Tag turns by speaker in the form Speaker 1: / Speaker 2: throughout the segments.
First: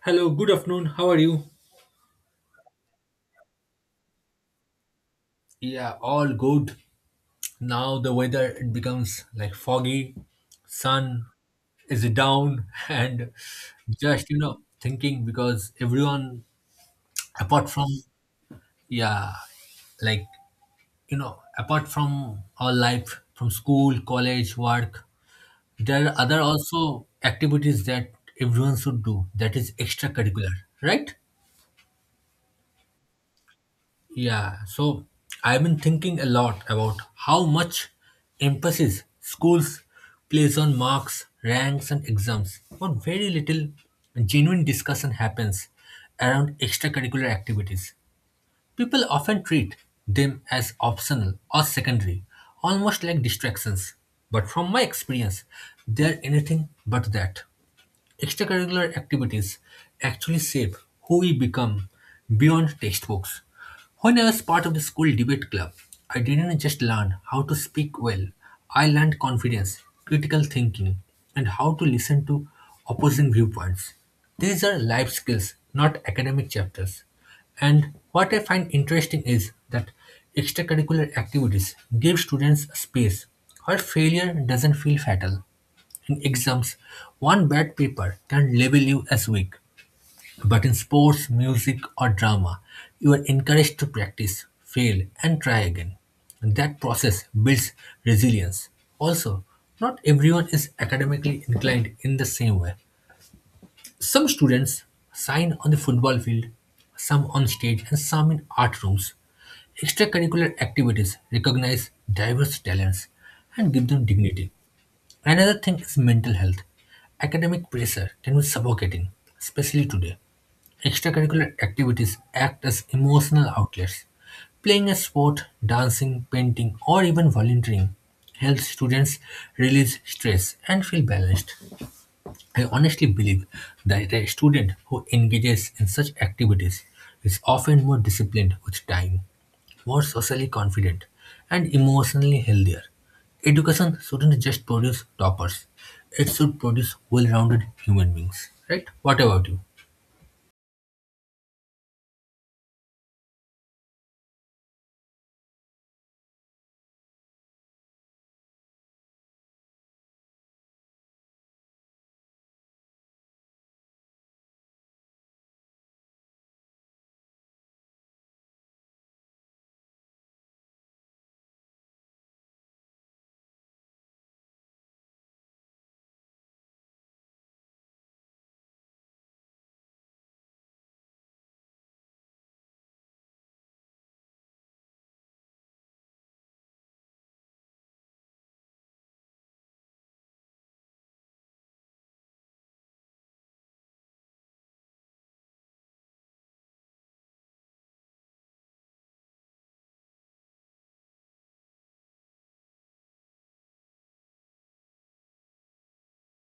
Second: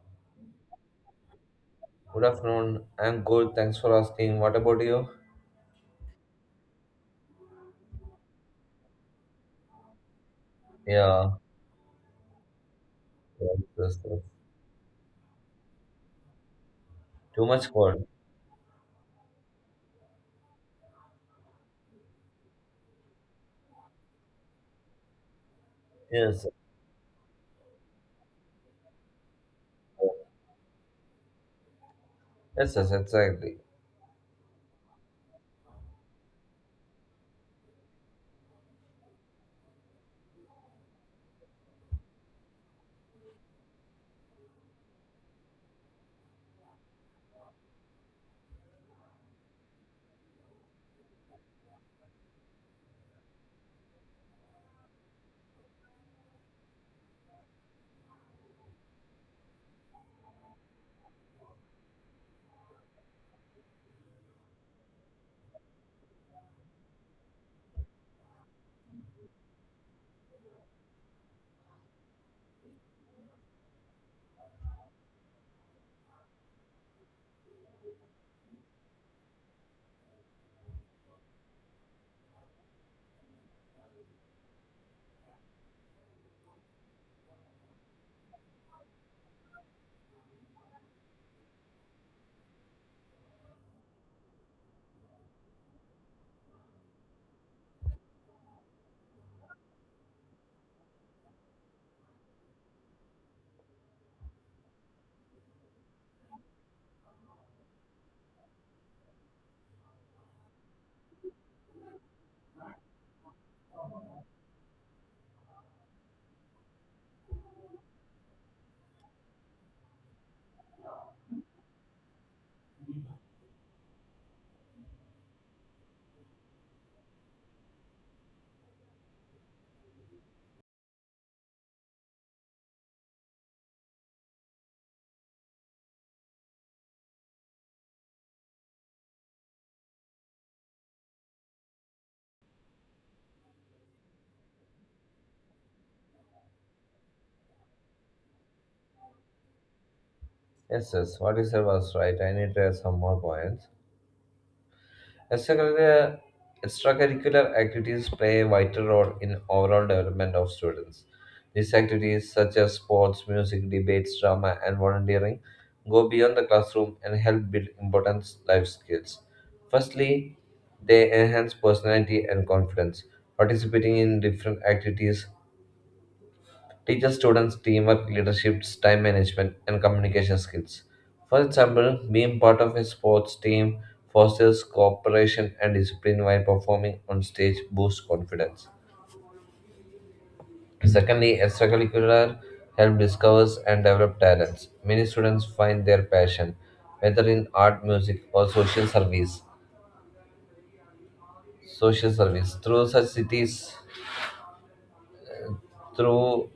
Speaker 1: Hello, good afternoon. How are you?
Speaker 2: Good afternoon. I'm good. Thanks for asking. What about you?
Speaker 1: Yeah, all good. Now the weather it becomes like foggy, sun
Speaker 2: Yeah.
Speaker 1: is down, and
Speaker 2: Yes, yes, yes.
Speaker 1: just thinking because everyone
Speaker 2: Too
Speaker 1: apart
Speaker 2: much
Speaker 1: from
Speaker 2: cold.
Speaker 1: yeah like apart from our life from school, college, work, there are other
Speaker 2: Yes.
Speaker 1: also activities that everyone should do that is
Speaker 2: Yes,
Speaker 1: extracurricular, right?
Speaker 2: yes, yes, exactly.
Speaker 1: Yeah, so I've been thinking a lot about how much emphasis schools place on marks, ranks, and exams, but very little genuine discussion happens around extracurricular activities. People often treat them as optional or secondary, almost like distractions. But from my experience, they're anything but that. Extracurricular activities actually shape who we become beyond textbooks. When I was part of the school debate club, I didn't just learn how to speak well, I learned confidence, critical thinking, and how to listen to opposing viewpoints. These are life skills, not academic chapters. And what I find interesting is that extracurricular activities give students a space where failure doesn't feel fatal. In exams, one bad paper can label you as weak. But in sports, music, or drama, you are encouraged to practice, fail, and try again. And that process builds resilience. Also, not everyone is academically inclined in the same way. Some students shine on the football field, some on stage, and some in art rooms. Extracurricular activities recognize diverse talents and give them dignity. Another thing is mental health. Academic pressure can be suffocating, especially today. Extracurricular activities act as emotional outlets. Playing a sport, dancing, painting, or even volunteering helps students release stress and feel balanced. I honestly believe that a student who engages in such activities is often more disciplined with time, more socially confident, and emotionally healthier. Education shouldn't just produce toppers, it should produce well rounded human beings, right? What about you?
Speaker 2: Yes, yes. What you said was right. I need to add some more points. As extracurricular activities play a vital role in overall development of students. These activities, such as sports, music, debates, drama, and volunteering, go beyond the classroom and help build important life skills. Firstly, they enhance personality and confidence. Participating in different activities teaches students teamwork, leadership, time management, and communication skills. For example, being part of a sports team fosters cooperation and discipline while performing on stage boosts confidence. Secondly, extracurricular help discovers and develop talents. Many students find their passion, whether in art, music, or social service. Social service through such cities, through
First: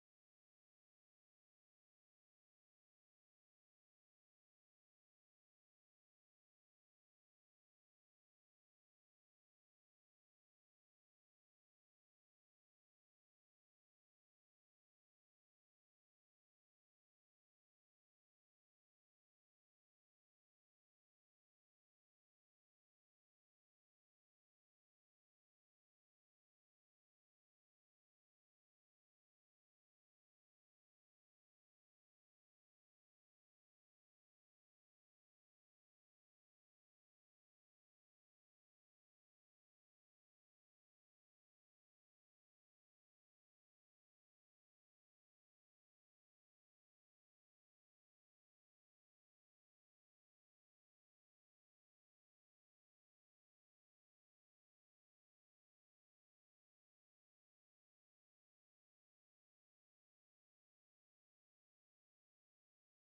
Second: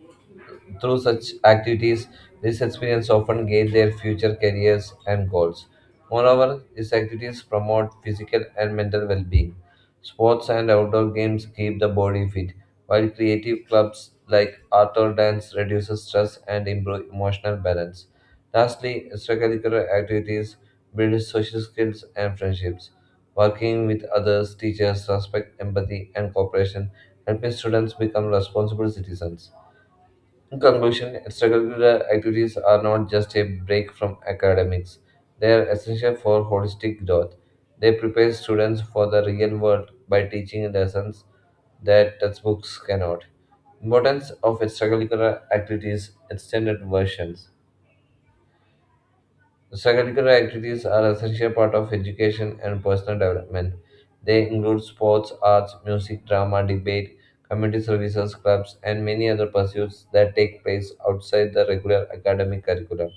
Speaker 2: Through such activities, these experience often guide their future careers and goals. Moreover, these activities promote physical and mental well being. Sports and outdoor games keep the body fit, while creative clubs like art or dance reduces stress and improve emotional balance. Lastly, extracurricular activities build social skills and friendships. Working with others teachers respect, empathy, and cooperation, helping students become responsible citizens. In conclusion, extracurricular activities are not just a break from academics, they are essential for holistic growth. They prepare students for the real world by teaching lessons that textbooks cannot. Importance of extracurricular activities, extended versions. Extracurricular activities are essential part of education and personal development. They include sports, arts, music, drama, debate, community services, clubs, and many other pursuits that take place outside the regular academic curriculum.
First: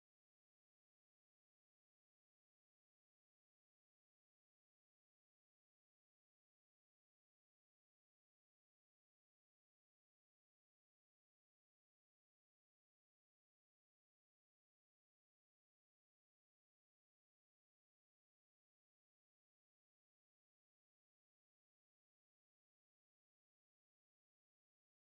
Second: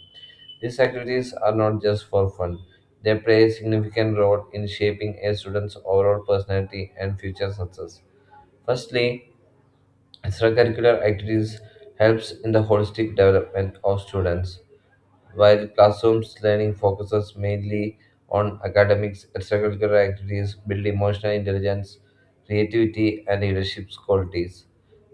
Speaker 2: These activities are not just for fun. They play a significant role in shaping a student's overall personality and future success. Firstly, extracurricular activities helps in the holistic development of students. While classrooms learning focuses mainly on academics, extracurricular activities build emotional intelligence, creativity, and leadership qualities.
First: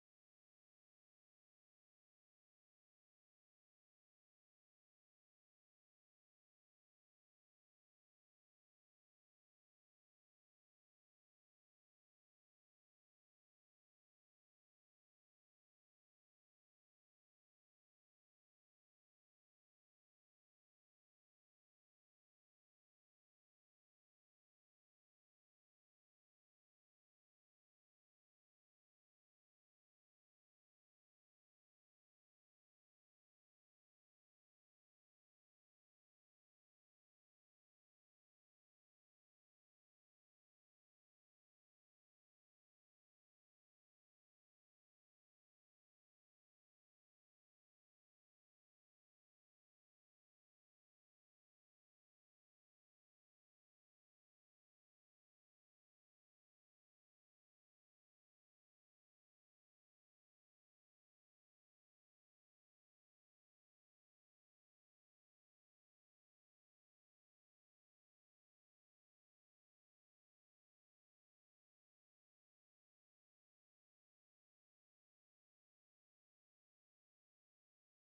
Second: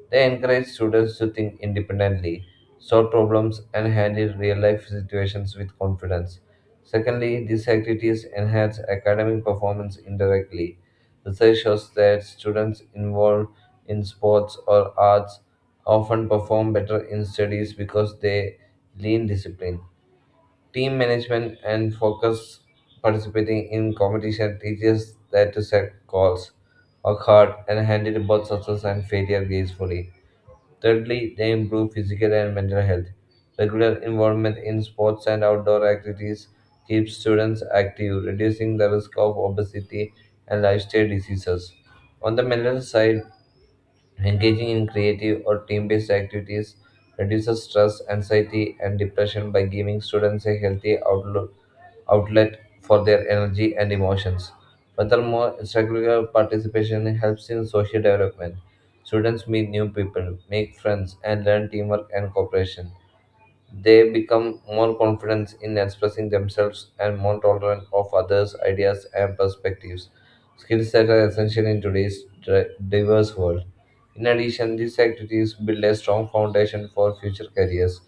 Speaker 2: They encourage students to think independently, solve problems, and handle real life situations with confidence. Secondly, these activities enhance academic performance indirectly. Research shows that students involved in sports or arts often perform better in studies because they lean discipline. Team management and focus participating in competition teaches that to set goals, work hard, and handle both success and failure gracefully. Thirdly, they improve physical and mental health. Regular involvement in sports and outdoor activities keeps students active, reducing the risk of obesity and lifestyle diseases. On the mental side, engaging in creative or team based activities reduces stress, anxiety, and depression by giving students a healthy outlook outlet for their energy and emotions. Furthermore, extracurricular participation helps in social development. Students meet new people, make friends, and learn teamwork and cooperation. They become more confident in expressing themselves and more tolerant of others' ideas and perspectives, skills that are essential in today's diverse world. In addition, these activities build a strong foundation for future careers.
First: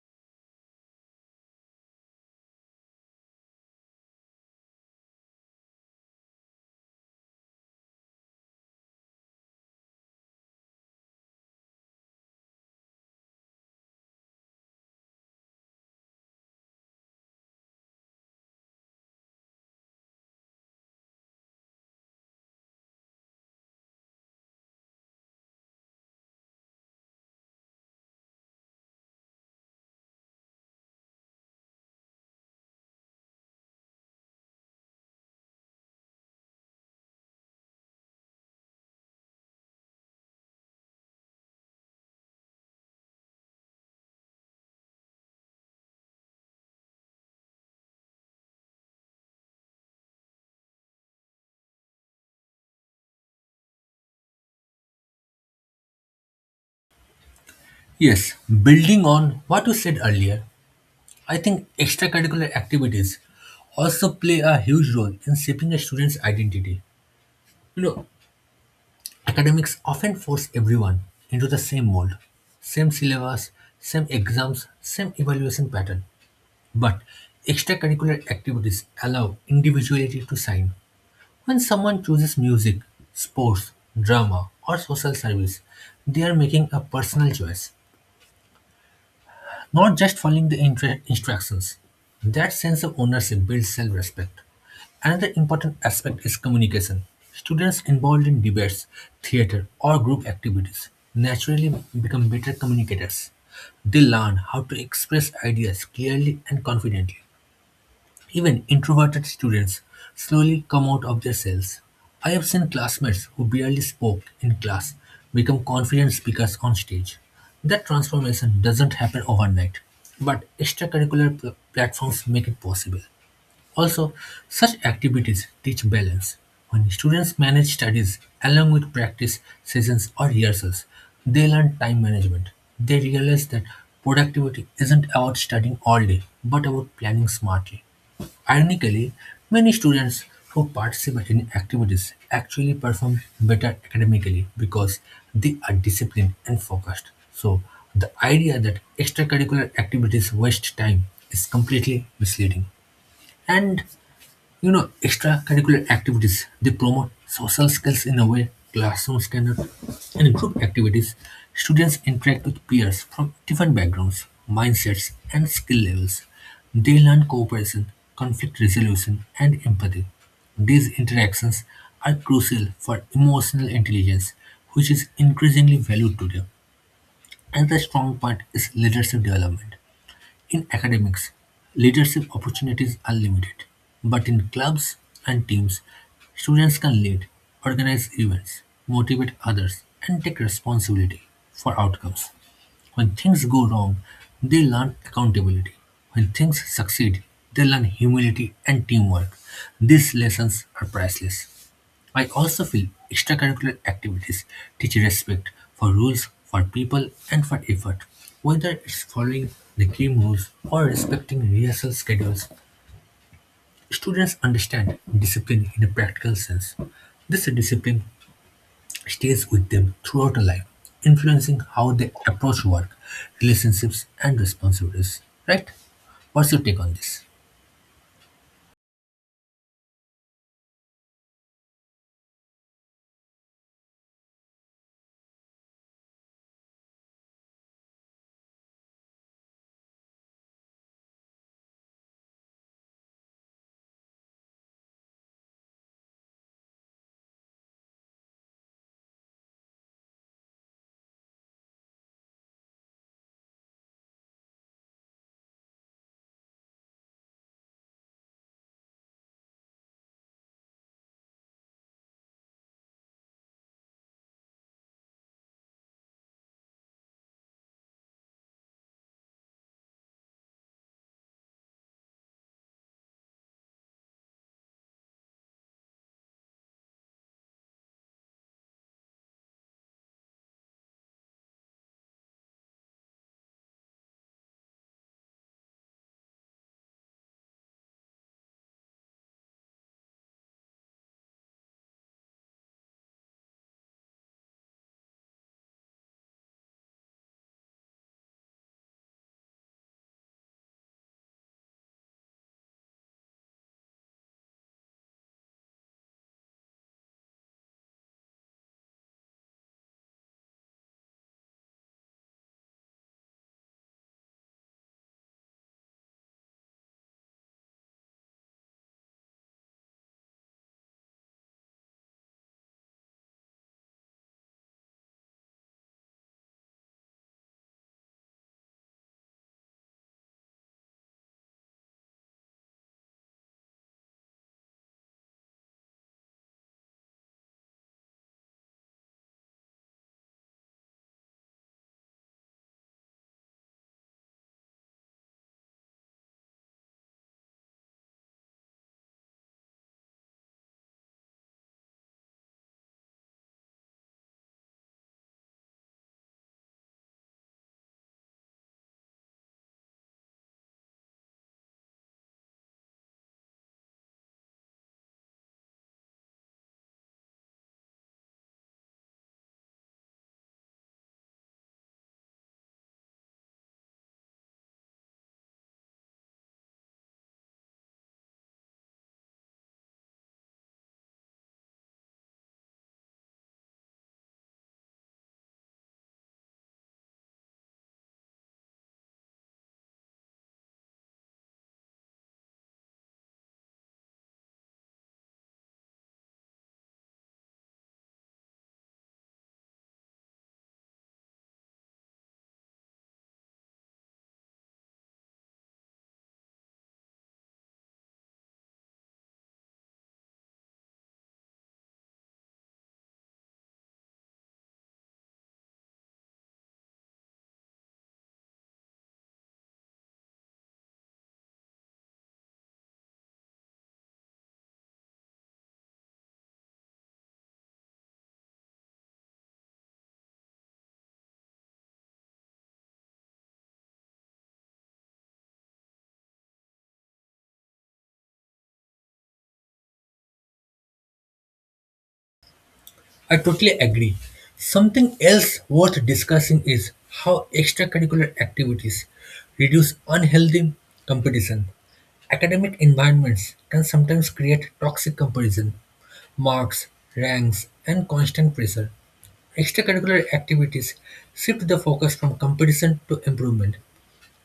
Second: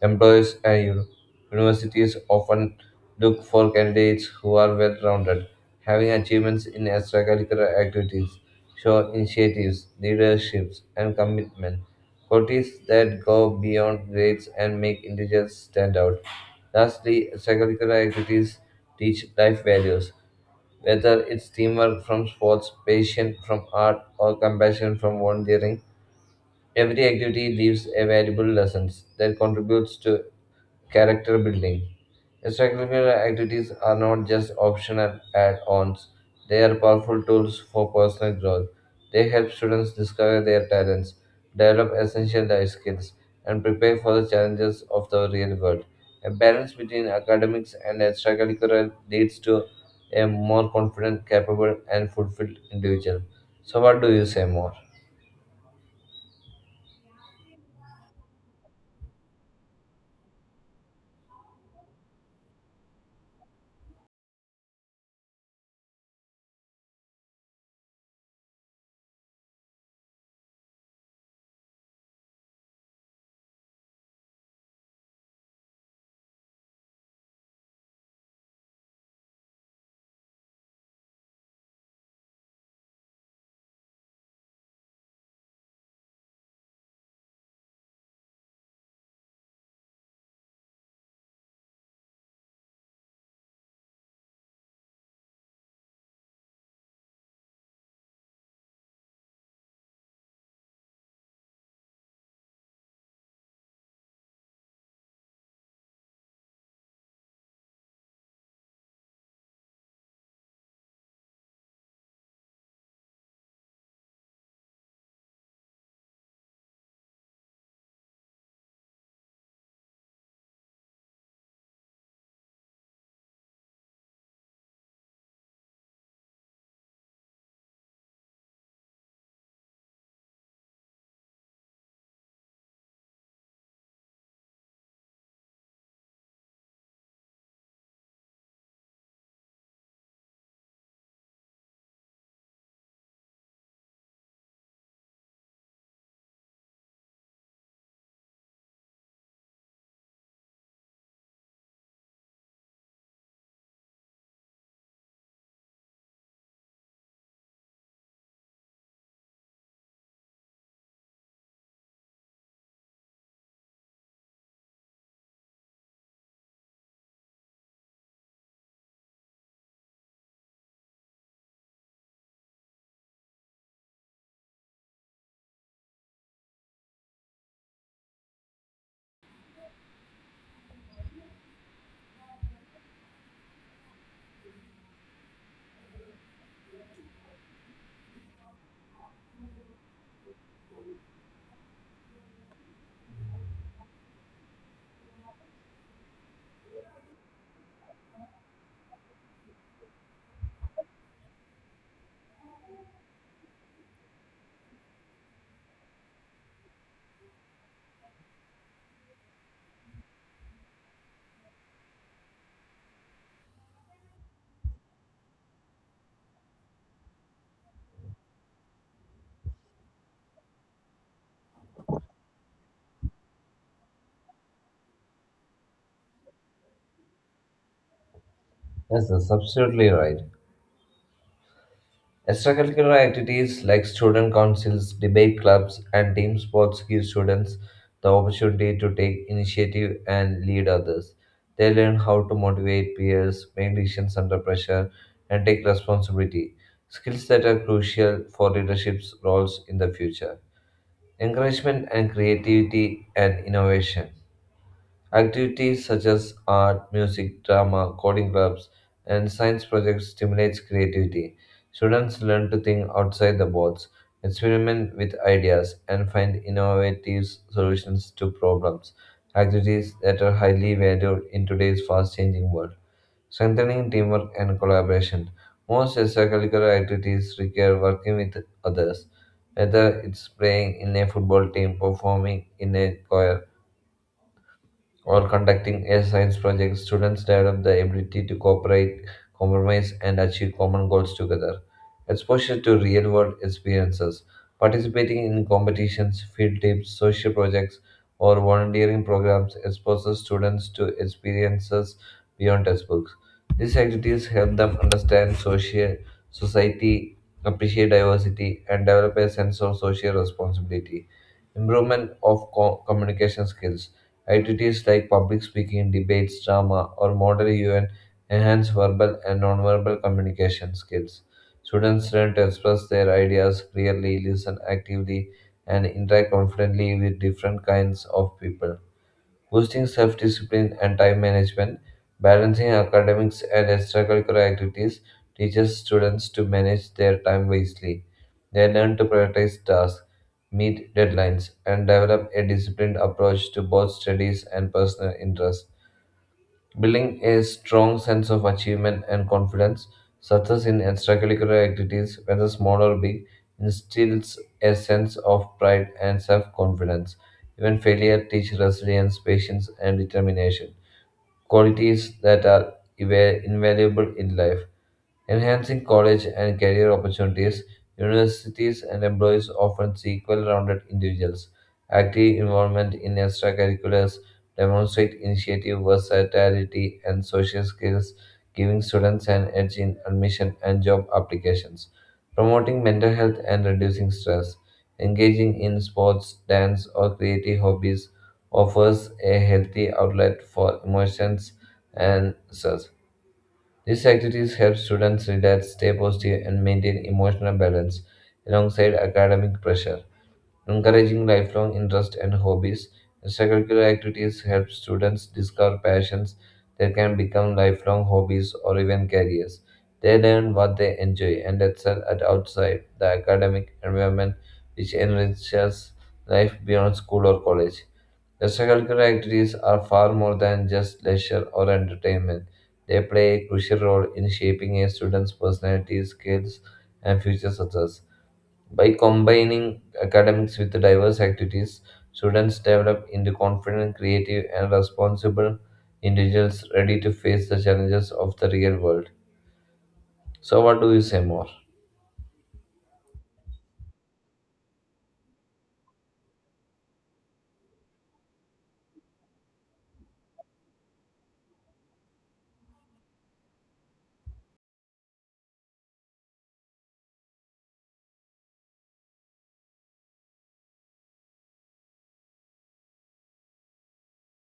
Speaker 2: Employers and universities often look for candidates who are well rounded. Having achievements in extracurricular activities show initiatives, leaderships, and commitment. Qualities that go beyond grades and make individuals stand out. Lastly, extracurricular activities teach life values, whether it's teamwork from sports, patience from art, or compassion from volunteering. Every activity leaves a valuable lessons that contributes to character building. Extracurricular activities are not just optional add ons, they are powerful tools for personal growth. They help students discover their talents, develop essential life skills, and prepare for the challenges of the real world. A balance between academics and extracurricular leads to a more confident, capable, and fulfilled individual. So, what do you say more?
Speaker 1: Yes, building on what you said earlier, I think extracurricular activities also play a huge role in shaping a student's identity. You know, academics often force everyone into the same mold, same syllabus, same exams, same evaluation pattern. But extracurricular activities allow individuality to shine. When someone chooses music, sports, drama, or social service, they are making a personal choice, not just following the instructions. That sense of ownership builds self respect. Another important aspect is communication. Students involved in debates, theater, or group activities naturally become better communicators. They learn how to express ideas clearly and confidently. Even introverted students slowly come out of their cells. I have seen classmates who barely spoke in class become confident speakers on stage. That transformation doesn't happen overnight, but extracurricular platforms make it possible. Also, such activities teach balance. When students manage studies along with practice sessions or rehearsals, they learn time management. They realize that productivity isn't about studying all day, but about planning smartly. Ironically, many students who participate in activities actually perform better academically because they are disciplined and focused. So, the idea that extracurricular activities waste time is completely misleading. And you know, extracurricular activities, they promote social skills in a way classrooms cannot. In group activities, students interact with peers from different backgrounds, mindsets, and skill levels. They learn cooperation, conflict resolution, and empathy. These interactions are crucial for emotional intelligence, which is increasingly valued today. Another strong part is leadership development. In academics, leadership opportunities are limited, but in clubs and teams, students can lead, organize events, motivate others, and take responsibility for outcomes. When things go wrong, they learn accountability. When things succeed, they learn humility and teamwork. These lessons are priceless. I also feel extracurricular activities teach respect for rules, for people, and for effort. Whether it's following the game rules or respecting rehearsal schedules, students understand discipline in a practical sense. This discipline stays with them throughout their life, influencing how they approach work, relationships, and responsibilities. Right? What's your take on this?
Speaker 2: Yes, that's absolutely right. Extracurricular activities like student councils, debate clubs, and team sports give students the opportunity to take initiative and lead others. They learn how to motivate peers, make decisions under pressure, and take responsibility, skills that are crucial for leadership roles in the future. Encouragement and creativity and innovation. Activities such as art, music, drama, coding clubs, and science projects stimulates creativity. Students learn to think outside the box, experiment with ideas, and find innovative solutions to problems. Activities that are highly valued in today's fast-changing world. Strengthening teamwork and collaboration. Most extracurricular activities require working with others, whether it's playing in a football team, performing in a choir, or conducting a science project, students develop the ability to cooperate, compromise, and achieve common goals together. Exposure to real world experiences, participating in competitions, field trips, social projects, or volunteering programs exposes students to experiences beyond textbooks. These activities help them understand social society, appreciate diversity, and develop a sense of social responsibility. Improvement of communication skills. Activities like public speaking, debates, drama, or model UN enhance verbal and nonverbal communication skills. Students learn to express their ideas clearly, listen actively, and interact confidently with different kinds of people boosting self discipline and time management, balancing academics and extracurricular activities teaches students to manage their time wisely. They learn to prioritize tasks, meet deadlines, and develop a disciplined approach to both studies and personal interests building a strong sense of achievement and confidence, success in extracurricular activities, whether small or big, instills a sense of pride and self confidence. Even failure teaches resilience, patience, and determination, qualities that are invaluable in life. Enhancing college and career opportunities, universities and employees often seek well rounded individuals. Active involvement in extracurriculars demonstrate initiative, versatility, and social skills, giving students an edge in admission and job applications. Promoting mental health and reducing stress. Engaging in sports, dance, or creative hobbies offers a healthy outlet for emotions and stress. These activities help students relax, stay positive, and maintain emotional balance alongside academic pressure. Encouraging lifelong interests and hobbies, extracurricular activities help students discover passions that can become lifelong hobbies or even careers. They learn what they enjoy and excel at outside the academic environment, which enriches life beyond school or college. Extracurricular activities are far more than just leisure or entertainment. They play a crucial role in shaping a student's personality, skills, and future success. By combining academics with diverse activities, students develop into confident, creative, and responsible individuals ready to face the challenges of the real world. So, what do you say more?
Speaker 1: I totally agree. Something else worth discussing is how extracurricular activities reduce unhealthy competition. Academic environments can sometimes create toxic comparison, marks, ranks, and constant pressure. Extracurricular activities shift the focus from competition to improvement.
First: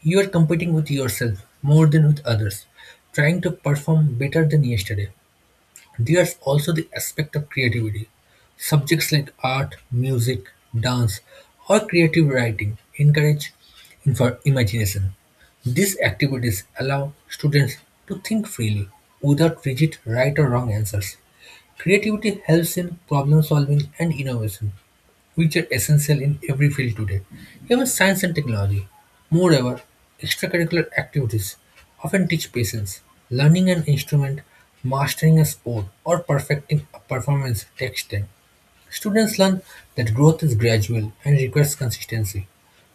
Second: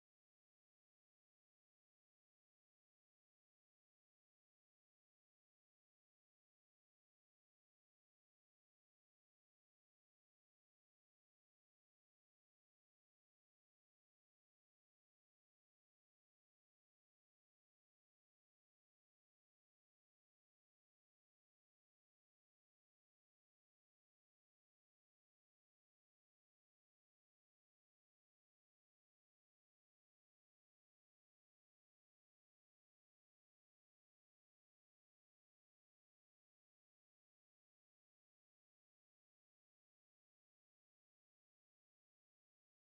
Speaker 1: You are competing with yourself more than with others, trying to perform better than yesterday. There's also the aspect of creativity. Subjects like art, music, dance, or creative writing encourage imagination. These activities allow students to think freely without rigid right or wrong answers. Creativity helps in problem solving and innovation, which are essential in every field today, even science and technology. Moreover, extracurricular activities often teach patience. Learning an instrument, mastering a sport, or perfecting a performance takes time. Students learn that growth is gradual and requires consistency.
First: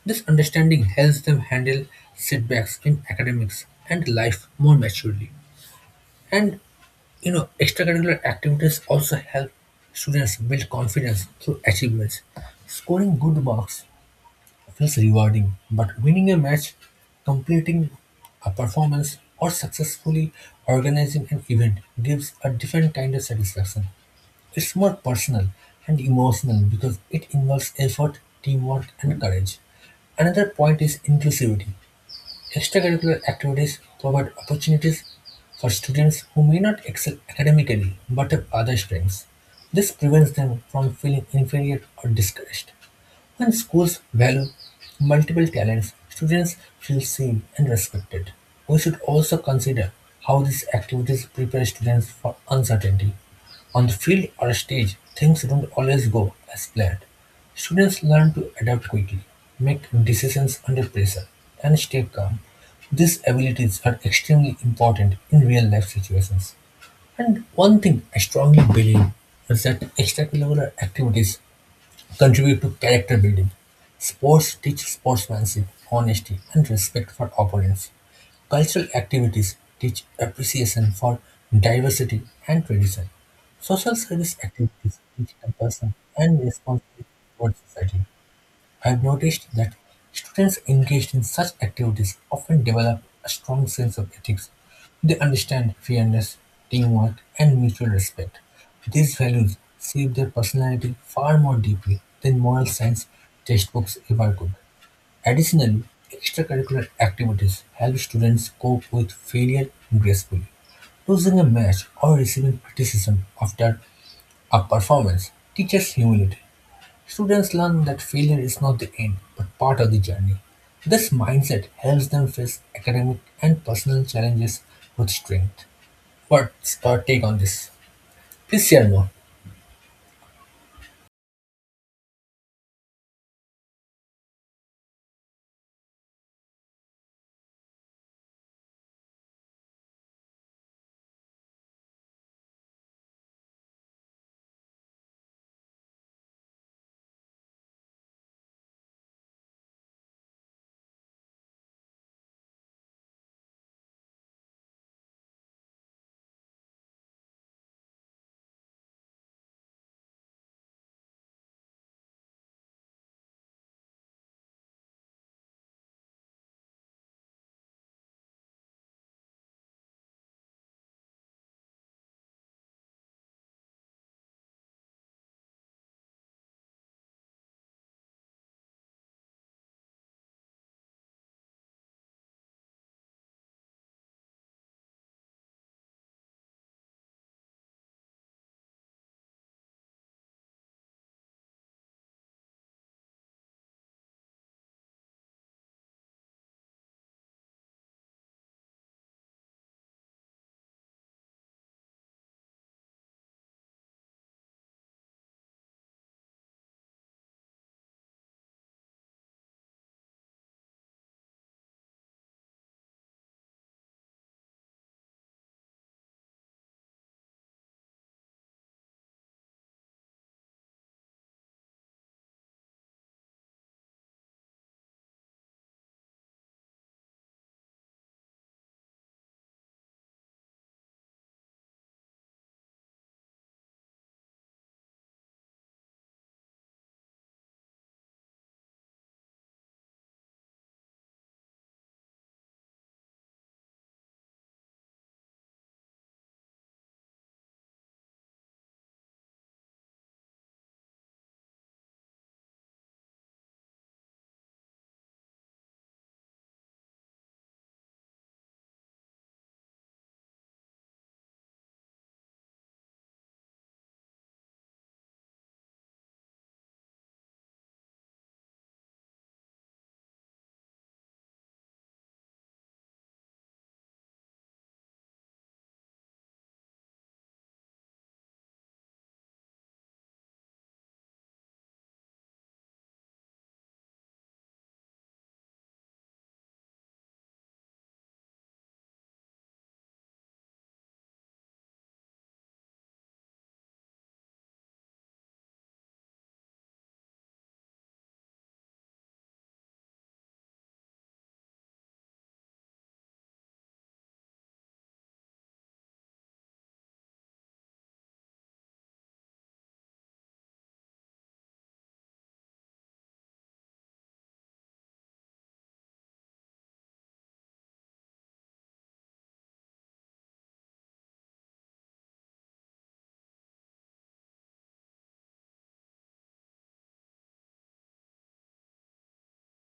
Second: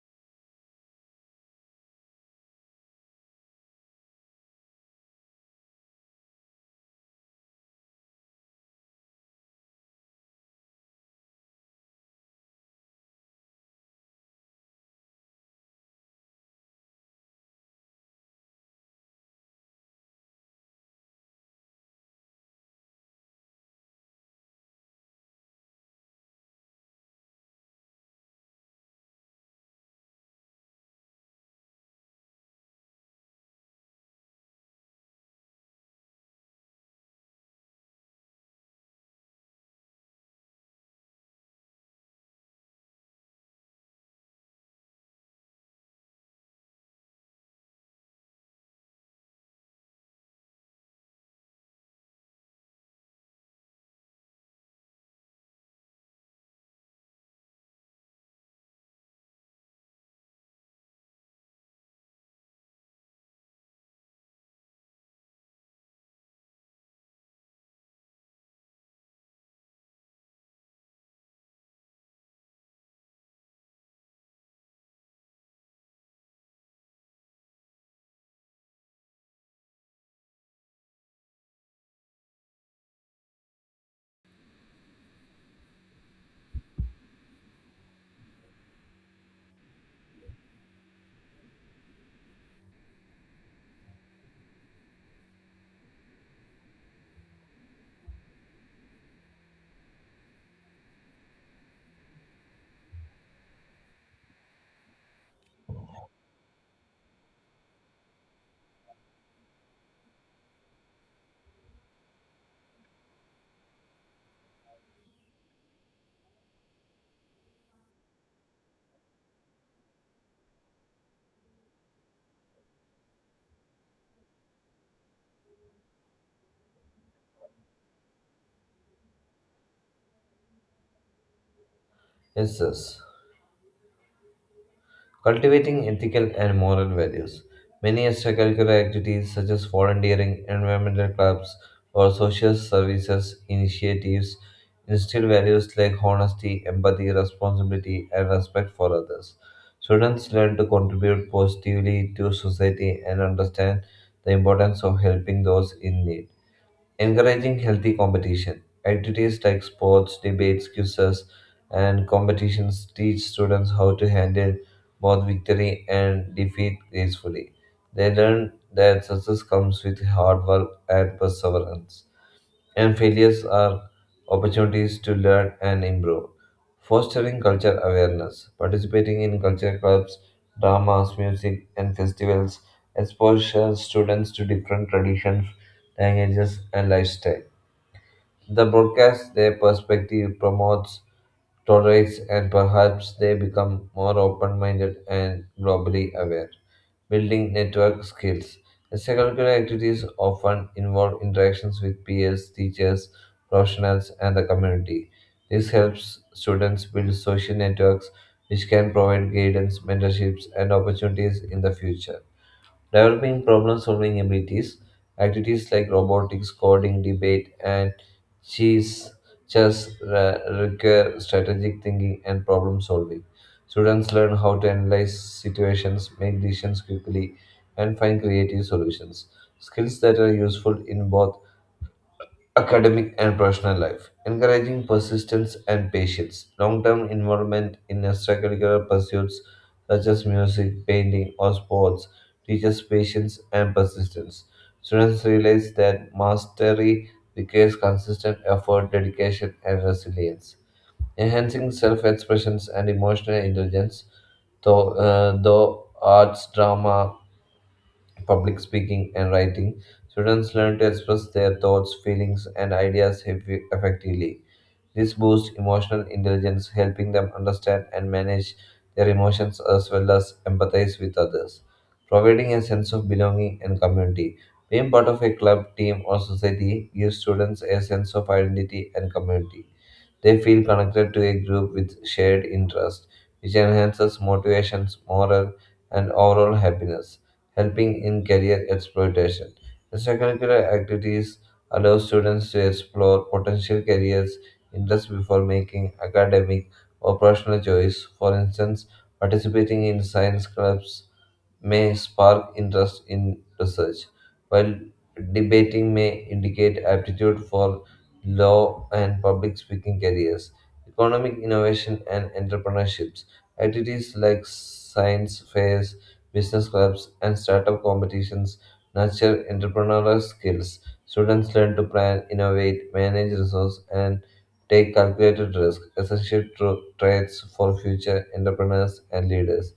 Speaker 1: This understanding helps them handle setbacks in academics and life more maturely. And you know, extracurricular activities also help students build confidence through achievements. Scoring good marks feels rewarding, but winning a match, completing a performance, or successfully organizing an event gives a different kind of satisfaction. It's more personal and emotional because it involves effort, teamwork, and courage. Another point is inclusivity. Extracurricular activities provide opportunities for students who may not excel academically but have other strengths. This prevents them from feeling inferior or discouraged. When schools value multiple talents, students feel seen and respected. We should also consider how these activities prepare students for uncertainty. On the field or stage, things don't always go as planned. Students learn to adapt quickly, make decisions under pressure, and stay calm. These abilities are extremely important in real life situations. And one thing I strongly believe is that extracurricular activities contribute to character building. Sports teach sportsmanship, honesty, and respect for opponents. Cultural activities teach appreciation for diversity and tradition. Social service activities teach compassion and responsibility towards society. I've noticed that students engaged in such activities often develop a strong sense of ethics. They understand fairness, teamwork, and mutual respect. These values shape their personality far more deeply than moral science textbooks ever could. Additionally, extracurricular activities help students cope with failure gracefully. Losing a match or receiving criticism after a performance teaches humility. Students learn that failure is not the end, but part of the journey. This mindset helps them face academic and personal challenges with strength. What's your take on this? Please share more.
Speaker 2: Yes, yes. Cultivating ethical and moral values. Many extracurricular activities such as volunteering, environmental clubs, or social services initiatives instill values like honesty, empathy, responsibility, and respect for others. Students learn to contribute positively to society and understand the importance of helping those in need. Encouraging healthy competition. Activities like sports, debates, quizzes, and competitions teach students how to handle both victory and defeat gracefully. They learn that success comes with hard work and perseverance and failures are opportunities to learn and improve. Fostering culture awareness, participating in culture clubs, dramas, music, and festivals exposes students to different traditions, languages, and lifestyle. The broadcast their perspective, promotes, tolerates, and perhaps they become more open minded and globally aware. Building network skills. Extracurricular activities often involve interactions with peers, teachers, professionals, and the community. This helps students build social networks which can provide guidance, mentorships, and opportunities in the future. Developing problem solving abilities, activities like robotics, coding, debate, and chess require strategic thinking and problem solving. Students learn how to analyze situations, make decisions quickly, and find creative solutions. Skills that are useful in both academic and personal life, encouraging persistence and patience. Long term involvement in extracurricular pursuits such as music, painting, or sports teaches patience and persistence. Students realize that mastery requires consistent effort, dedication, and resilience. Enhancing self expressions and emotional intelligence, though arts, drama, public speaking, and writing, students learn to express their thoughts, feelings, and ideas effectively. This boosts emotional intelligence, helping them understand and manage their emotions as well as empathize with others, providing a sense of belonging and community. Being part of a club, team, or society gives students a sense of identity and community. They feel connected to a group with shared interests, which enhances motivation, morale, and overall happiness, helping in career exploitation. Extracurricular activities allow students to explore potential careers interests before making academic or personal choice. For instance, participating in science clubs may spark interest in research, while debating may indicate aptitude for law and public speaking careers, economic innovation and entrepreneurships, activities like science fairs, business clubs, and startup competitions nurture entrepreneurial skills. Students learn to plan, innovate, manage resources, and take calculated risks, essential traits for future entrepreneurs and leaders.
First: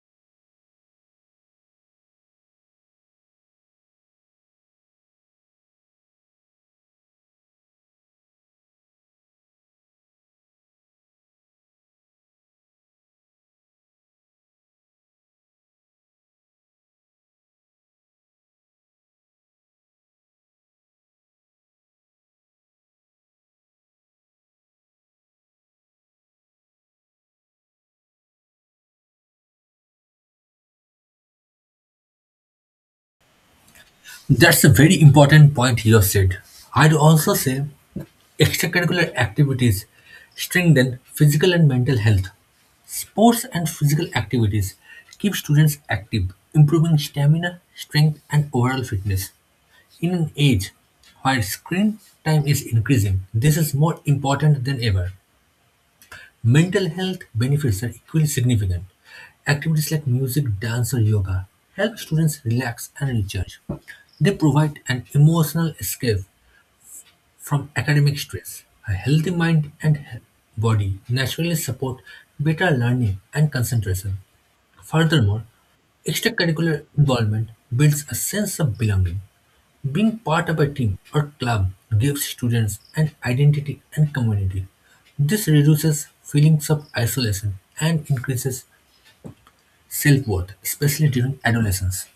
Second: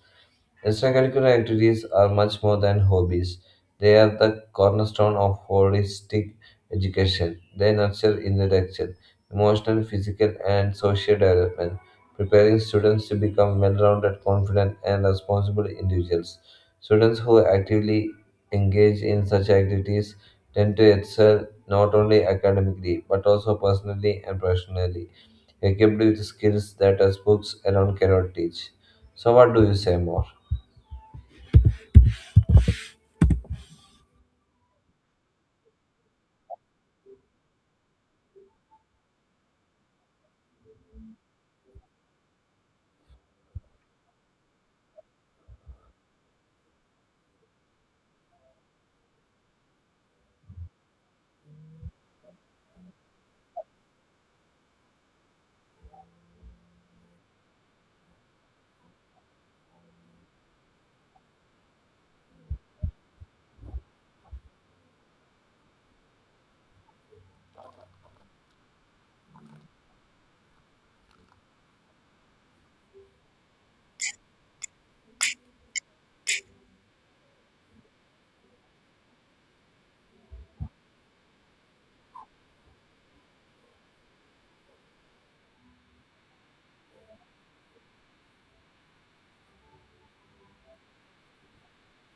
Speaker 2: Extracurricular activities are much more than hobbies. They are the cornerstone of holistic education. They nurture intellectual, emotional, physical, and social development, preparing students to become well rounded, confident, and responsible individuals. Students who actively engage in such activities tend to excel not only academically but also personally and professionally, equipped with skills that textbooks alone cannot teach. So, what do you say more?
Speaker 1: That's a very important point you have said. I'd also say extracurricular activities strengthen physical and mental health. Sports and physical activities keep students active, improving stamina, strength, and overall fitness. In an age where screen time is increasing, this is more important than ever. Mental health benefits are equally significant. Activities like music, dance, or yoga help students relax and recharge. They provide an emotional escape from academic stress. A healthy mind and body naturally support better learning and concentration. Furthermore, extracurricular involvement builds a sense of belonging. Being part of a team or club gives students an identity and community. This reduces feelings of isolation and increases self-worth, especially during adolescence.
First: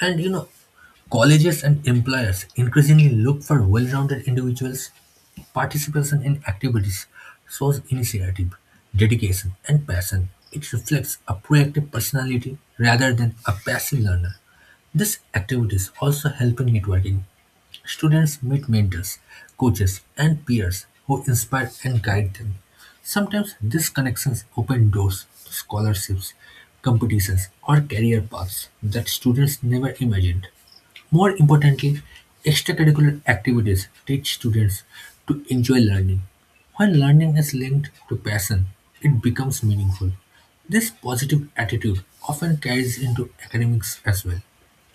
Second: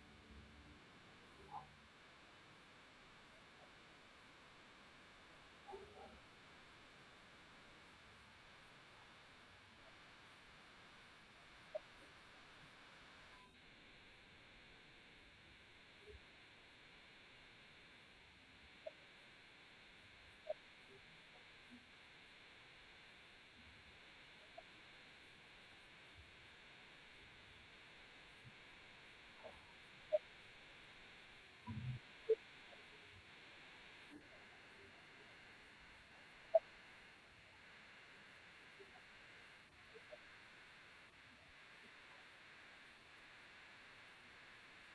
Speaker 1: And you know, colleges and employers increasingly look for well-rounded individuals. Participation in activities shows initiative, dedication, and passion. It reflects a proactive personality rather than a passive learner. These activities also help in networking. Students meet mentors, coaches, and peers who inspire and guide them. Sometimes these connections open doors to scholarships, competitions, or career paths that students never imagined. More importantly, extracurricular activities teach students to enjoy learning. When learning is linked to passion, it becomes meaningful. This positive attitude often carries into academics as well,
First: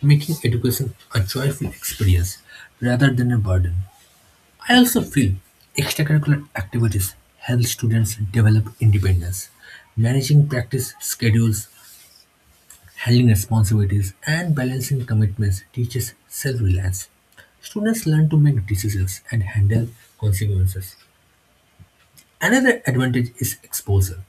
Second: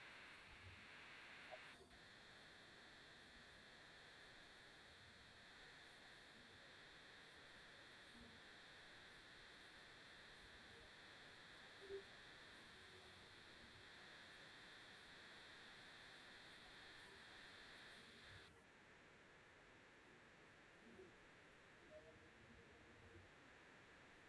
Speaker 1: making education a joyful experience rather than a burden. I also feel extracurricular activities help students develop independence. Managing practice schedules, handling responsibilities and balancing commitments teaches self reliance. Students learn to make decisions and handle consequences. Another advantage is exposure.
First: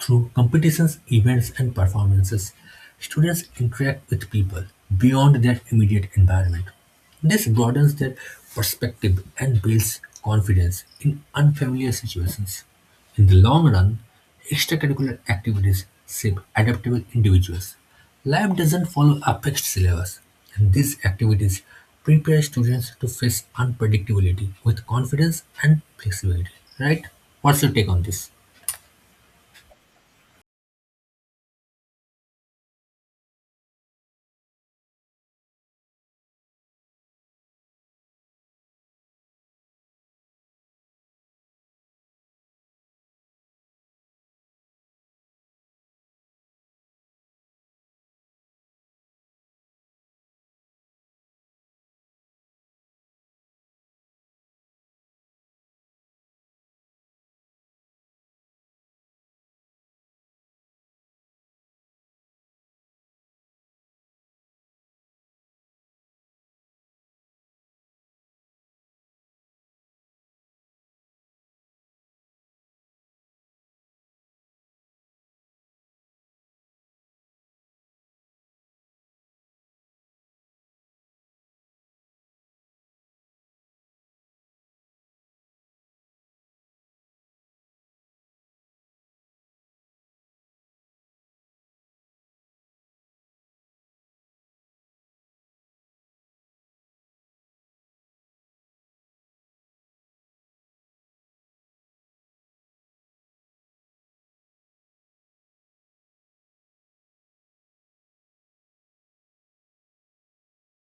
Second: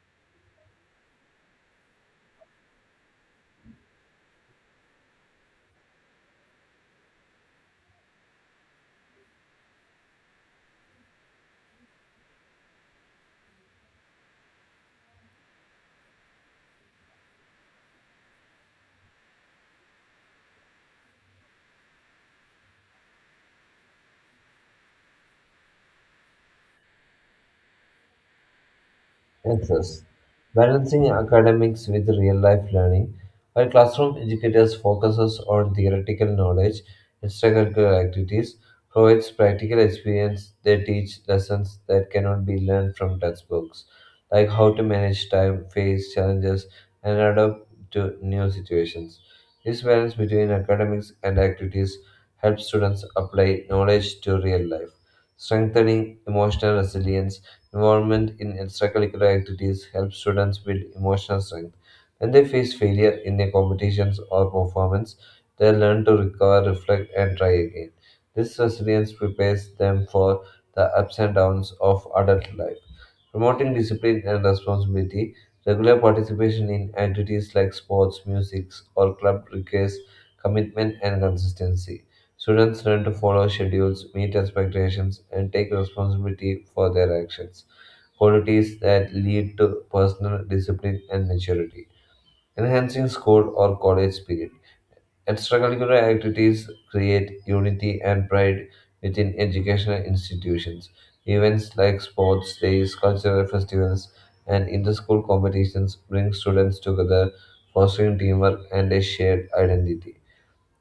Speaker 1: Through competitions, events, and performances, students interact with people beyond their immediate environment. This broadens their perspective and builds confidence in unfamiliar situations. In the long run, extracurricular activities shape adaptable individuals. Life doesn't follow a fixed syllabus, and these activities prepare students to face unpredictability with confidence and flexibility. Right? What's your take on this?
Speaker 2: Answers. Balancing academics with real-life learning. While classroom educators focuses on theoretical knowledge, extracurricular activities provides practical experience. They teach lessons that cannot be learned from textbooks, like how to manage time, face challenges, and adapt to new situations. This balance between academics and activities helps students apply knowledge to real life, strengthening emotional resilience. Involvement in extracurricular activities helps students build emotional strength. When they face failure in their competitions or performance, they learn to recover, reflect, and try again. This resilience prepares them for the ups and downs of adult life. Promoting discipline and responsibility, regular participation in activities like sports, music, or club requires commitment and consistency. Students learn to follow schedules, meet expectations, and take responsibility for their actions, qualities that lead to personal discipline and maturity, enhancing school or college spirit. Extracurricular activities create unity and pride within educational institutions. Events like sports days, cultural festivals, and inter school competitions bring students together, fostering teamwork and a shared identity.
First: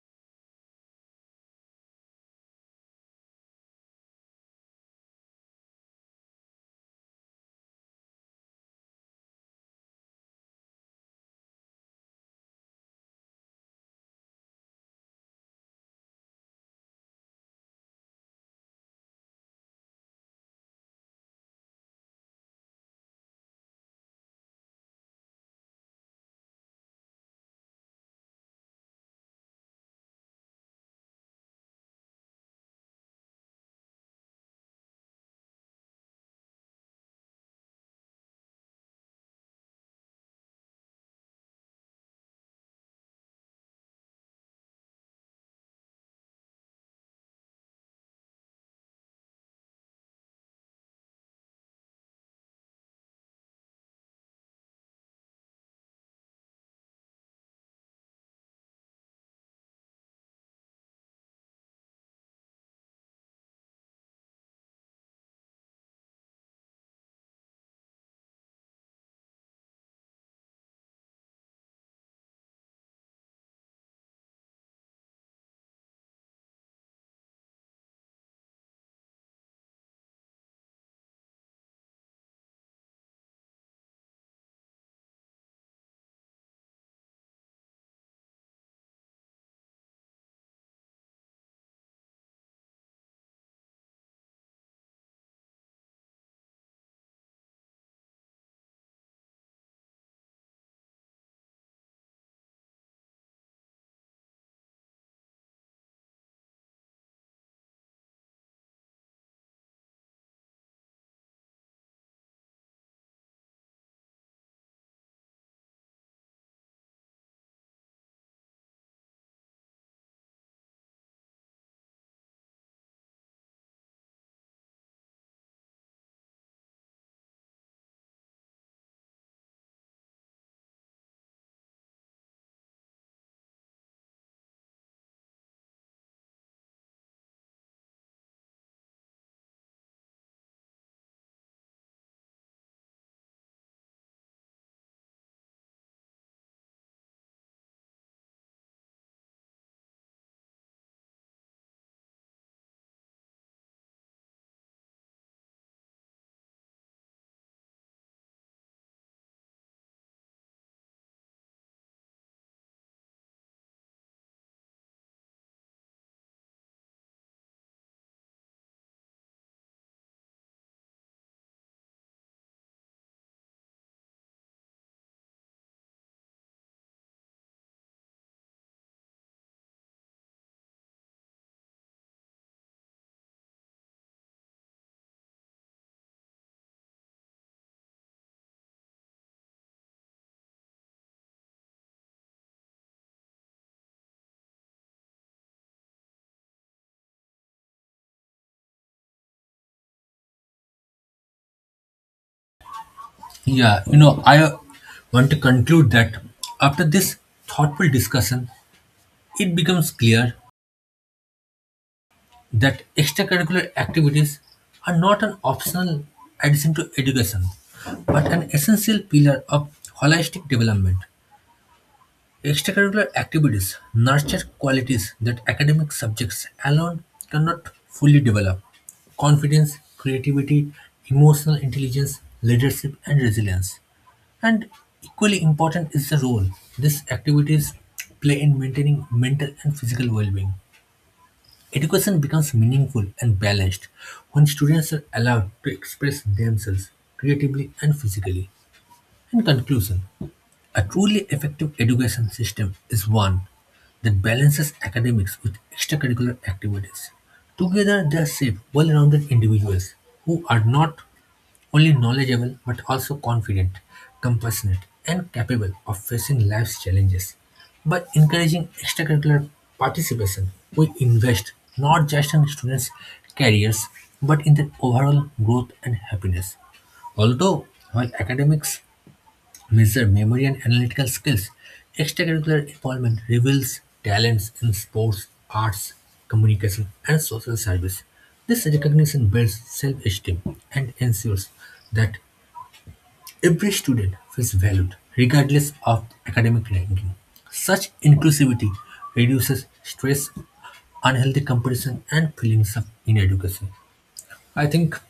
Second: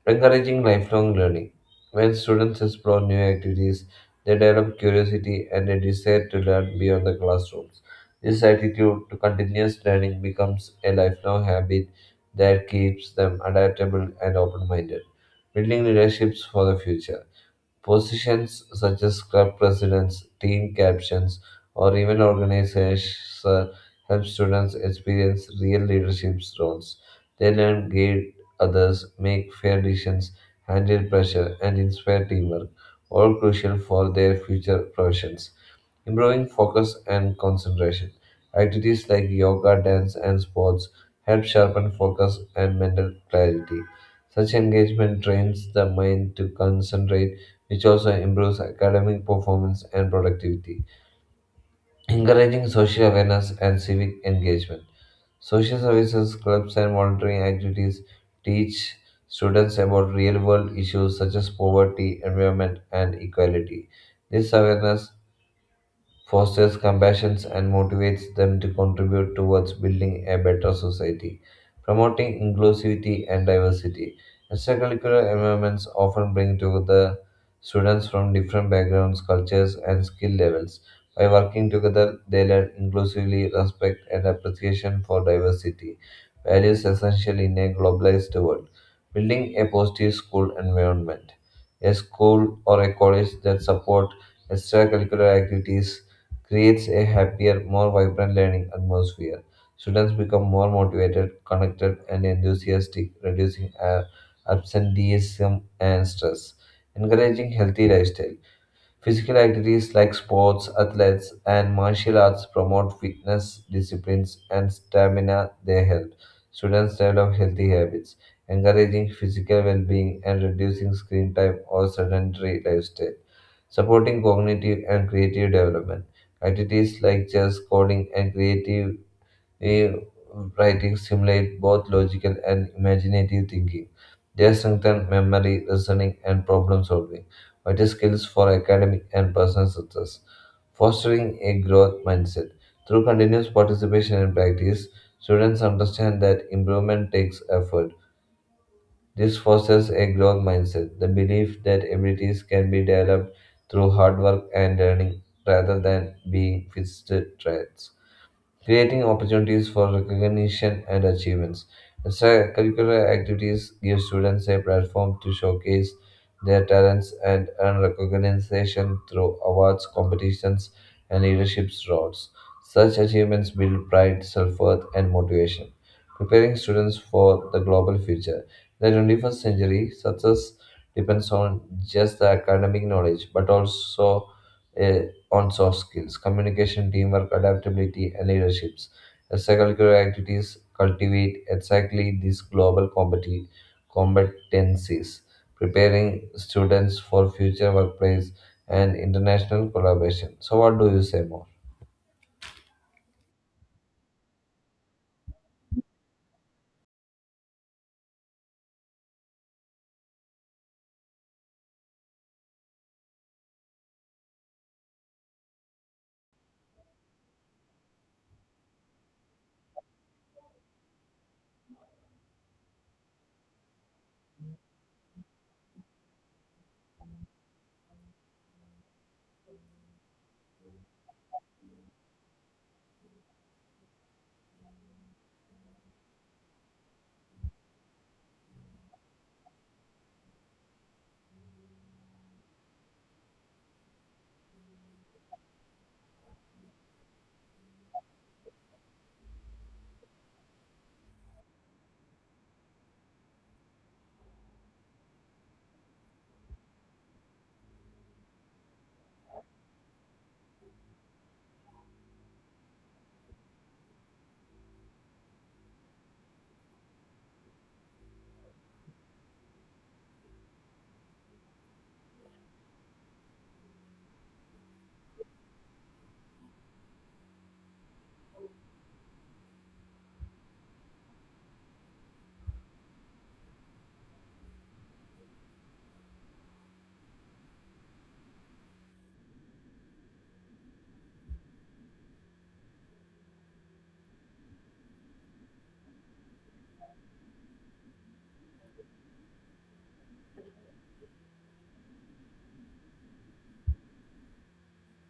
Speaker 2: Encouraging lifelong learning. When students explore new activities, they develop curiosity and a desire to learn beyond the classrooms. This attitude to continuous learning becomes a lifelong habit that keeps them adaptable and open minded, building relationships for the future. Positions such as club presidents, team captains, or even organizers help students experience real leadership roles. They learn guide others, make fair decisions, handle pressure, and inspire teamwork, all crucial for their future professions. Improving focus and concentration. Activities like yoga, dance, and sports help sharpen focus and mental clarity. Such engagement trains the mind to concentrate, which also improves academic performance and productivity. Encouraging social awareness and civic engagement. Social services, clubs, and volunteering activities teach students about real world issues such as poverty, environment, and equality. This awareness fosters compassion, and motivates them to contribute towards building a better society, promoting inclusivity and diversity. Extracurricular environments often bring together students from different backgrounds, cultures, and skill levels. By working together, they learn inclusively respect and appreciation for diversity, values essential in a globalized world. Building a positive school environment. A school or a college that support extracurricular activities creates a happier, more vibrant learning atmosphere. Students become more motivated, connected, and enthusiastic, reducing absenteeism and stress. Encouraging healthy lifestyle. Physical activities like sports, athletes, and martial arts promote fitness, disciplines, and stamina. They help students develop healthy habits, encouraging physical well-being and reducing screen time or sedentary lifestyle, supporting cognitive and creative development. Activities like chess, coding, and creative eh, writing stimulate both logical and imaginative thinking. They strengthen memory, reasoning, and problem solving, vital skills for academic and personal success. Fostering a growth mindset. Through continuous participation and practice, students understand that improvement takes effort. This fosters a growth mindset, the belief that abilities can be developed through hard work and learning rather than being fixed traits, creating opportunities for recognition and achievements. Extracurricular activities give students a platform to showcase their talents and earn recognition through awards, competitions, and leadership roles. Such achievements build pride, self worth, and motivation, preparing students for the global future. In the 21st century, success depends on just the academic knowledge, but also uh, on soft skills, communication, teamwork, adaptability, and leaderships. Extracurricular activities cultivate exactly these competencies, preparing students for future workplace and international collaboration. So, what do you say more?
Speaker 1: Yeah, you know, I want to conclude that after this thoughtful discussion, it becomes clear that extracurricular activities are not an optional addition to education, but an essential pillar of holistic development. Extracurricular activities nurture qualities that academic subjects alone cannot fully develop confidence, creativity, emotional intelligence, leadership, and resilience. And equally important is the role these activities play in maintaining mental and physical well being. Education becomes meaningful and balanced when students are allowed to express themselves creatively and physically. In conclusion, a truly effective education system is one that balances academics with extracurricular activities. Together, they shape well rounded individuals who are not only knowledgeable but also confident, compassionate, and capable of facing life's challenges. By encouraging extracurricular participation, we invest not just in students' careers but in their overall growth and happiness. Although, while academics measure memory and analytical skills. Extracurricular involvement reveals talents in sports, arts, communication, and social service. This recognition builds self esteem and ensures that every student feels valued, regardless of academic ranking. Such inclusivity reduces stress, unhealthy competition, and feelings of inadequacy. I think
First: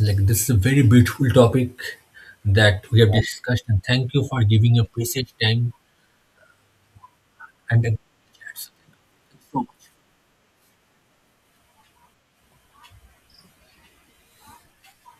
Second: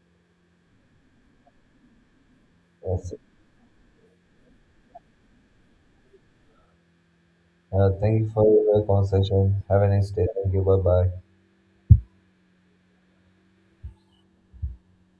Speaker 1: this is a very beautiful topic that we have
Speaker 2: Yes.
Speaker 1: discussed, and thank you for giving your precious time and a
Speaker 2: Thank you for
Speaker 1: chats.
Speaker 2: your
Speaker 1: Thank you so
Speaker 2: conversation. Have a
Speaker 1: much.
Speaker 2: nice day. Thank you. Bye bye.